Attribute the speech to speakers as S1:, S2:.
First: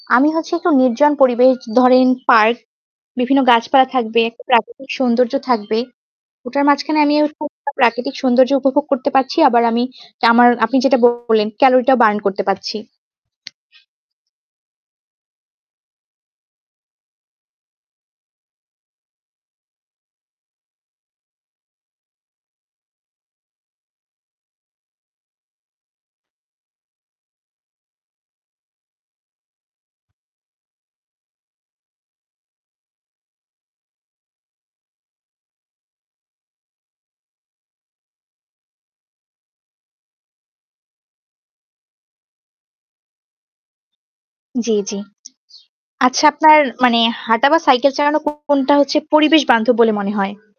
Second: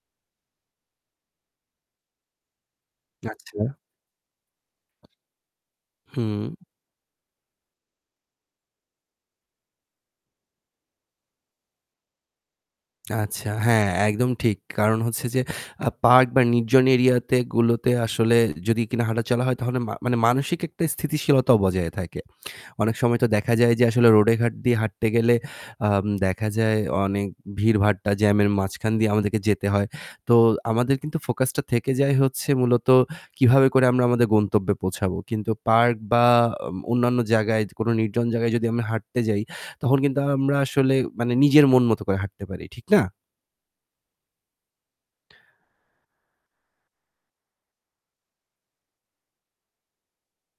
S1: আমি হচ্ছে একটু নির্জন পরিবেশ ধরেন পার্ক, বিভিন্ন
S2: আচ্ছা।
S1: গাছপালা থাকবে, প্রাকৃতিক সৌন্দর্য থাকবে।
S2: হুম।
S1: ওটার মাঝখানে আমি অ খুব প্রাকৃতিক সৌন্দর্য উপভোগ করতে পারছি। আবার আমি আমার আপনি যেটা বললেন calorie টা burn করতে পারছি।
S2: আচ্ছা। হ্যাঁ, একদম ঠিক। কারণ হচ্ছে যে, আ পার্ক বা নির্জন এরিয়াতে গুলোতে আসলে যদি কিনা হাঁটাচলা হয় তাহলে মান মানসিক একটা স্থিতিশীলতাও বজায় থাকে। অনেক সময় তো দেখা যায় যে আসলে রোডে ঘাট দিয়ে হাঁটতে গেলে আম দেখা যায় অনেক ভিড়ভাট্টা, জ্যামের মাঝখান দিয়ে আমাদেরকে যেতে হয়। তো আমাদের কিন্তু focus টা থেকে যায় হচ্ছে মূলত কিভাবে করে আমরা আমাদের গন্তব্যে পৌঁছাবো। কিন্তু পার্ক বা ম অন্যান্য জায়গায় কোন নির্জন জায়গায় যদি আমরা হাঁটতে যাই তখন কিন্তু আমরা আসলে মানে নিজের মন মতো করে হাঁটতে পারি, ঠিক না?
S1: জি, জি। আচ্ছা, আপনার মানে হাঁটা বা সাইকেল চালানো কো কোনটা হচ্ছে পরিবেশবান্ধব বলে মনে হয়?